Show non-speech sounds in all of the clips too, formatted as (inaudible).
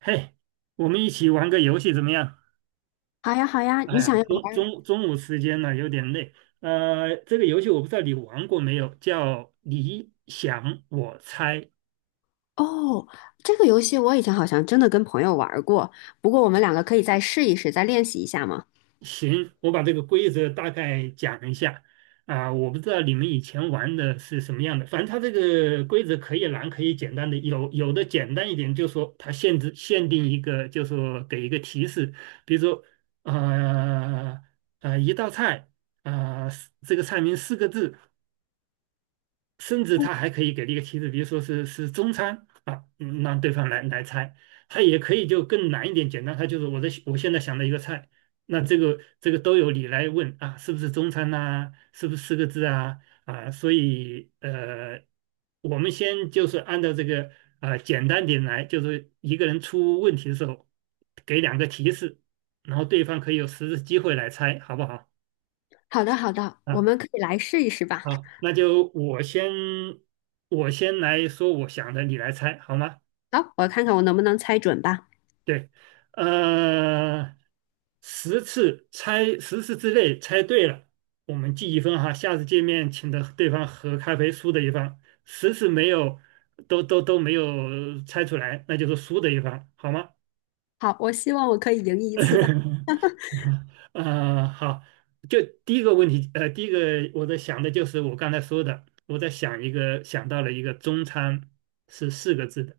嘿，我们一起玩个游戏怎么样？好呀，好呀，哎你想要呀，中玩儿中中午时间了，有点累。这个游戏我不知道你玩过没有，叫你想我猜。哦？这个游戏我以前好像真的跟朋友玩儿过，不过我们两个可以再试一试，再练习一下吗？行，我把这个规则大概讲一下。我不知道你们以前玩的是什么样的，反正它这个规则可以难，可以简单的，有的简单一点，就说它限定一个，就说给一个提示。比如说呃一道菜，啊，这个菜名四个字。甚至他还可以给了一个提示，比如说是中餐啊，让对方来猜。他也可以就更难一点，简单，他就是我现在想的一个菜，那这个都有你来问啊，是不是中餐呐、是不是四个字啊？啊，所以我们先就是按照这个简单点来，就是一个人出问题的时候给两个提示，然后对方可以有实质机会来猜，好不好？好的，好的，我啊？们可以来试一试吧。好，那就我先来说我想的，你来猜好吗？好，我看看我能不能猜准吧。对，呃，十次之内猜对了，我们记1分哈。下次见面请的对方喝咖啡，输的一方；十次没有都没有猜出来，那就是输的一方，好吗？好，我希望我可以赢一次吧。(laughs) 啊，好，就第一个问题。第一个我在想的就是我刚才说的，我在想一个，想到了一个中餐，是四个字的。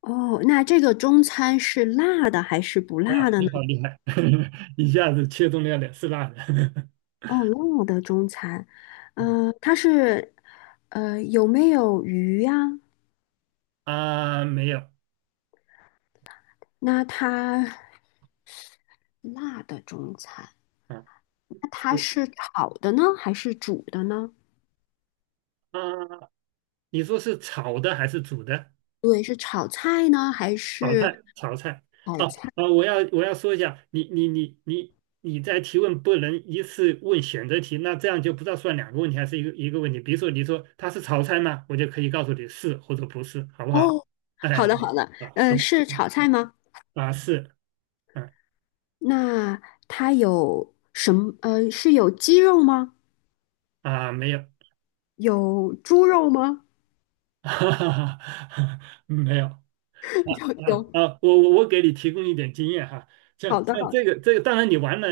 哦，那这个中餐是辣的还是不辣哇，的呢？你好厉害，(laughs) 一下子切中了2次辣的。哦，辣的中餐，它是，有没有鱼呀？(laughs) 啊，没有。那它辣的中餐，啊，那是它是炒的呢，还是煮的呢？啊，你说是炒的还是煮的？对，是炒菜呢，还炒是菜，炒菜。炒哦菜？哦，我要说一下，你在提问不能一次问选择题，那这样就不知道算两个问题还是一个问题。比如说你说它是炒菜吗？我就可以告诉你是或者不是，好不好？哦，哎，好的好的，啊，行是炒菜吗？啊，是，嗯那它有什么？是有鸡肉吗？啊，没有。有猪肉吗？(laughs) 哈哈哈，没有。(laughs) 有啊有，啊，我给你提供一点经验哈，像好的像好这的。个这个，当然你玩了，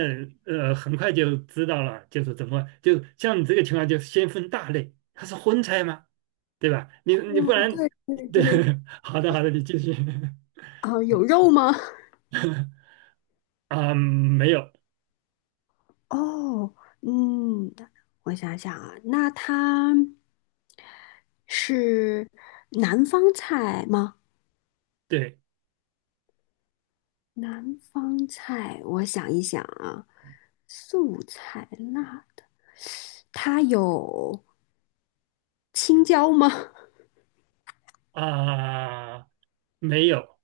很快就知道了。就是怎么就像你这个情况，就先分大类，它是荤菜吗？对吧？你不哦，然。对对对，对，(laughs) 好的好的，你继续。 啊，有肉吗？(laughs) 啊，没有。哦，嗯，我想想啊，那它是南方菜吗？对南方菜，我想一想啊，素菜辣它有青椒吗？(laughs) 啊，没有。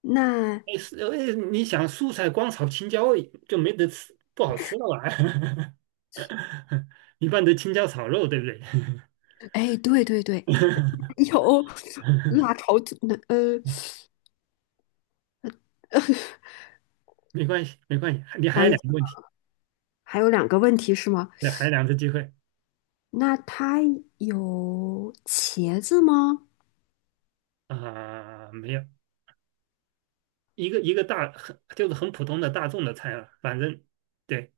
那，哎是哎，你想素菜光炒青椒就没得吃，不好吃了吧？(laughs) 一般都青椒炒肉，对不对？哎，对对对，(laughs) 有辣炒子，那呃 (laughs) 没关系，没关系，你还想有一两想，个问题。还有两个问题是吗？对，还有两次机会。那它有茄子吗？啊、没有。一个一个大很就是很普通的大众的菜了，反正。对，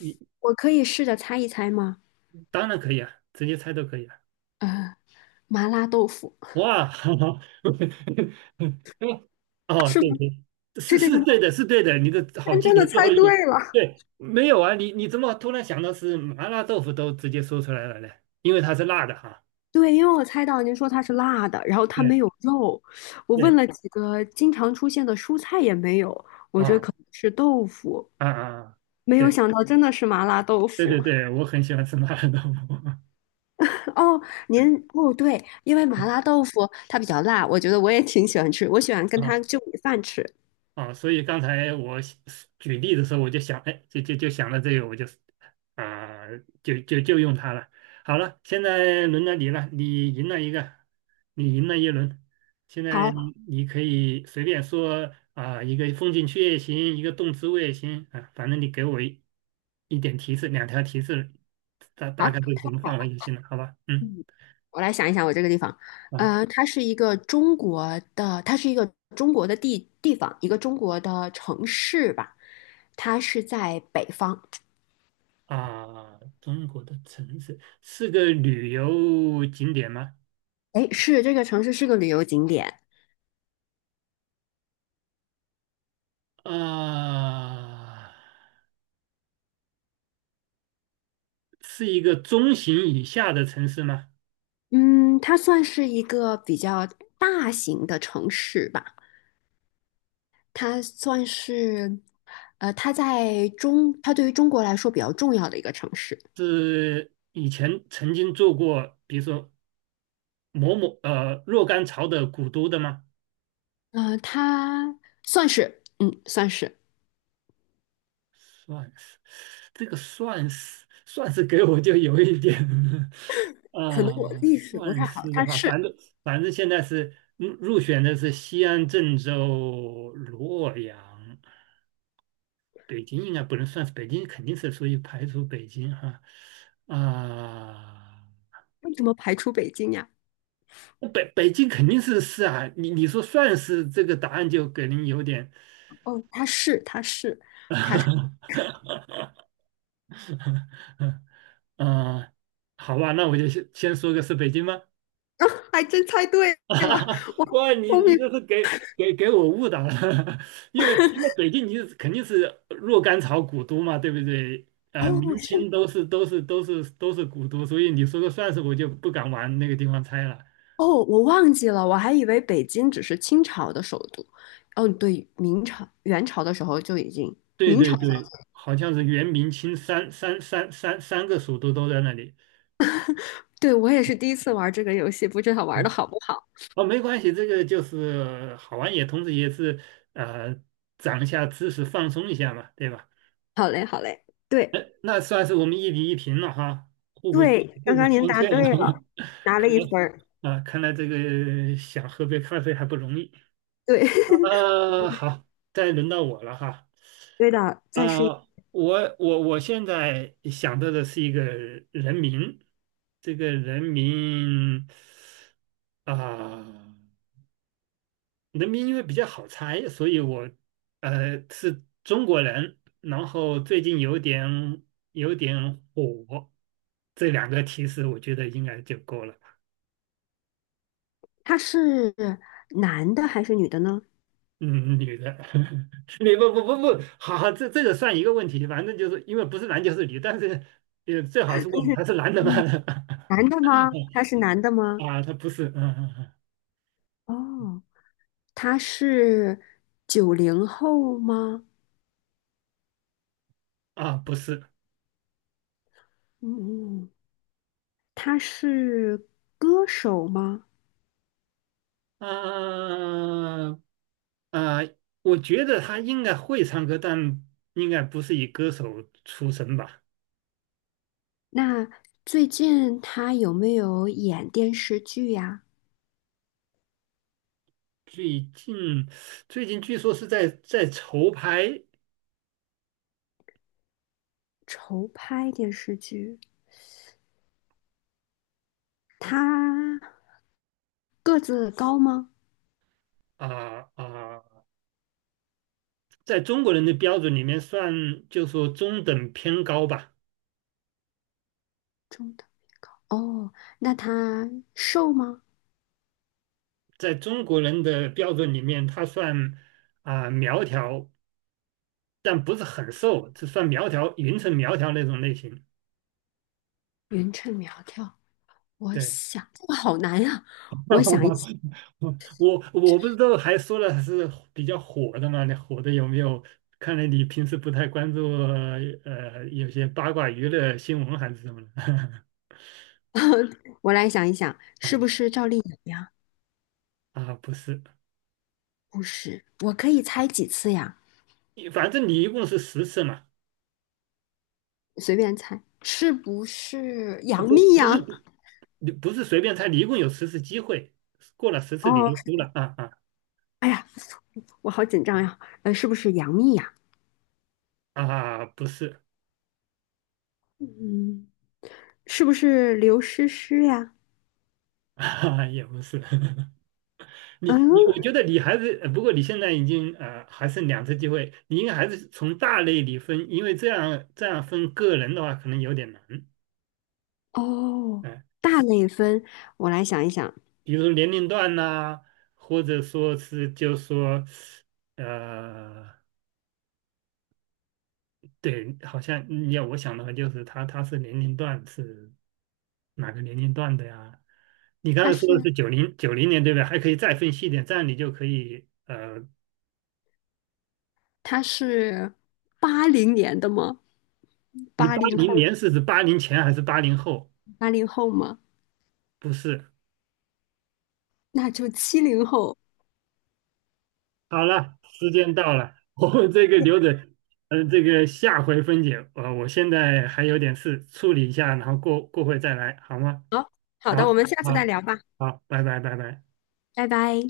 你我可以试着猜一猜吗？当然可以啊，直接猜都可以啊。呃，麻辣豆腐哇，(laughs) 哦，是对对，是是这个是吗？对的，是对的，你的好天记真的性，最猜后对一个。了，对，没有啊，你怎么突然想到是麻辣豆腐都直接说出来了呢？因为它是辣的哈。对，因为我猜到您说它是辣的，然后它没对有肉，我问对，了几个经常出现的蔬菜也没有，我觉得可啊能是豆腐。啊啊，没对有想到真的是麻辣豆对对腐 对，我很喜欢吃麻辣豆腐。(laughs)。哦，您哦对，因为麻辣豆腐它比较辣，我觉得我也挺喜欢吃，我喜欢跟它啊就米饭吃。所以刚才我想举例的时候，我就想，哎，就想到这个，我就啊、用它了。好了，现在轮到你了，你赢了一个，你赢了一轮。现在好，你可以随便说啊、一个风景区也行，一个动植物也行啊，反正你给我一点提示，两条提示，大大好，概这个什么范围就行了，好吧？嗯。嗯，我来想一想我这个地方，啊它是一个中国的，它是一个中国的地方，一个中国的城市吧，它是在北方，中国的城市是个旅游景点吗？哎，是这个城市是个旅游景点，啊，是一个中型以下的城市吗？嗯，它算是一个比较大型的城市吧。它算是，它它对于中国来说比较重要的一个城市。是以前曾经做过，比如说某某若干朝的古都的吗？它算是，算是，这个算是给我就有一点 (laughs) 可能啊，我历史不算太好，是的它话，是反正现在是入选的是西安、郑州、洛阳、北京，应该不能算是北京，肯定是属于排除北京哈啊。为什么排除北京呀？北京肯定是啊，你说算是这个答案就给人有点，哦，它是，它是，它是，(laughs) 嗯，好吧，那我就先说个是北京吗？(laughs) 啊，还真猜对了，我 (laughs) 好哇，你聪你明。这是给我误导了。(laughs) 因为那北京你肯定是若干朝古都嘛，对不对？哦，明是，清都是古都，所以你说个算是我就不敢往那个地方猜了。哦，我忘记了，我还以为北京只是清朝的首都。哦，对，明朝、元朝的时候就已经。对对对，好像是元明清三个蜀都都在那里。对，我也是第一次玩这个游戏，不知道玩的哦，好不好。哦没关系，这个就是好玩，也同时也是呃，长一下知识，放松一下嘛，对吧？好嘞，好嘞，对那算是我们1比1平了哈，互不对，刚互不刚您相答欠对了。了，(laughs) 拿了看一来分儿。看来这个想喝杯咖啡还不容易。对，(laughs) 好，再轮到我了哈。对的，再试一我现在想到的是一个人名，这个人名啊。人民因为比较好猜，所以我是中国人，然后最近有点火。这两个提示我觉得应该就够了。他是男的还是女的呢？嗯，女的。(laughs) 你不，好好，这个算一个问题，反正就是因为不是男就是女，但是也最好是问他是男的吗？女男的吗？他是男的 (laughs) 吗？啊，他不是，哦，他是90后吗？啊，不是。嗯，他是歌手吗？啊啊，我觉得他应该会唱歌，但应该不是以歌手出身吧。那最近他有没有演电视剧呀？最近最近据说是在筹拍。筹拍电视剧。他个子高吗？啊啊，在中国人的标准里面算，就说中等偏高吧。中等。哦，那她瘦吗？在中国人的标准里面，他算苗条，但不是很瘦，只算苗条，匀称苗条那种类型。匀称苗条，我对，想这个好难呀。我想一想，(laughs) 我不知道还说了是比较火的嘛，那火的有没有？看来你平时不太关注有些八卦娱乐新闻还是什么的。(laughs) 我来想一想，是不 (laughs) 是赵丽颖呀？啊，不是。不是，我可以猜几次呀？反正你一共是十次嘛。随便猜，是不是呃杨不幂不是呀？你不是随便猜，你一共有10次机会，过了十次你哦，就输了啊啊哎呀，我好紧张呀。是不是杨幂呀？啊，不是。嗯，是不是刘诗诗呀？(laughs) 啊，也不是。(laughs) 嗯，我觉得你还是，不过你现在已经还剩两次机会，你应该还是从大类里分，因为这样分个人的话可能有点难。哦，嗯、大类分，我来想一想，比如说年龄段呐、或者说是就说，呃，对，好像你要我想的话就是他是年龄段是哪个年龄段的呀？你刚她才说的是。是九零年对不对？还可以再分细一点，这样你就可以他是80年的吗？你八八零零后，年是指80前还是80后？八零后吗？不是。那就70后。好了，时间到了，(laughs) 我们这个嗯留着。这个下回分解。我现在还有点事处理一下，然后过会再来，好吗？好的，好，我们下次再好，聊吧，好，拜拜，拜拜。拜拜。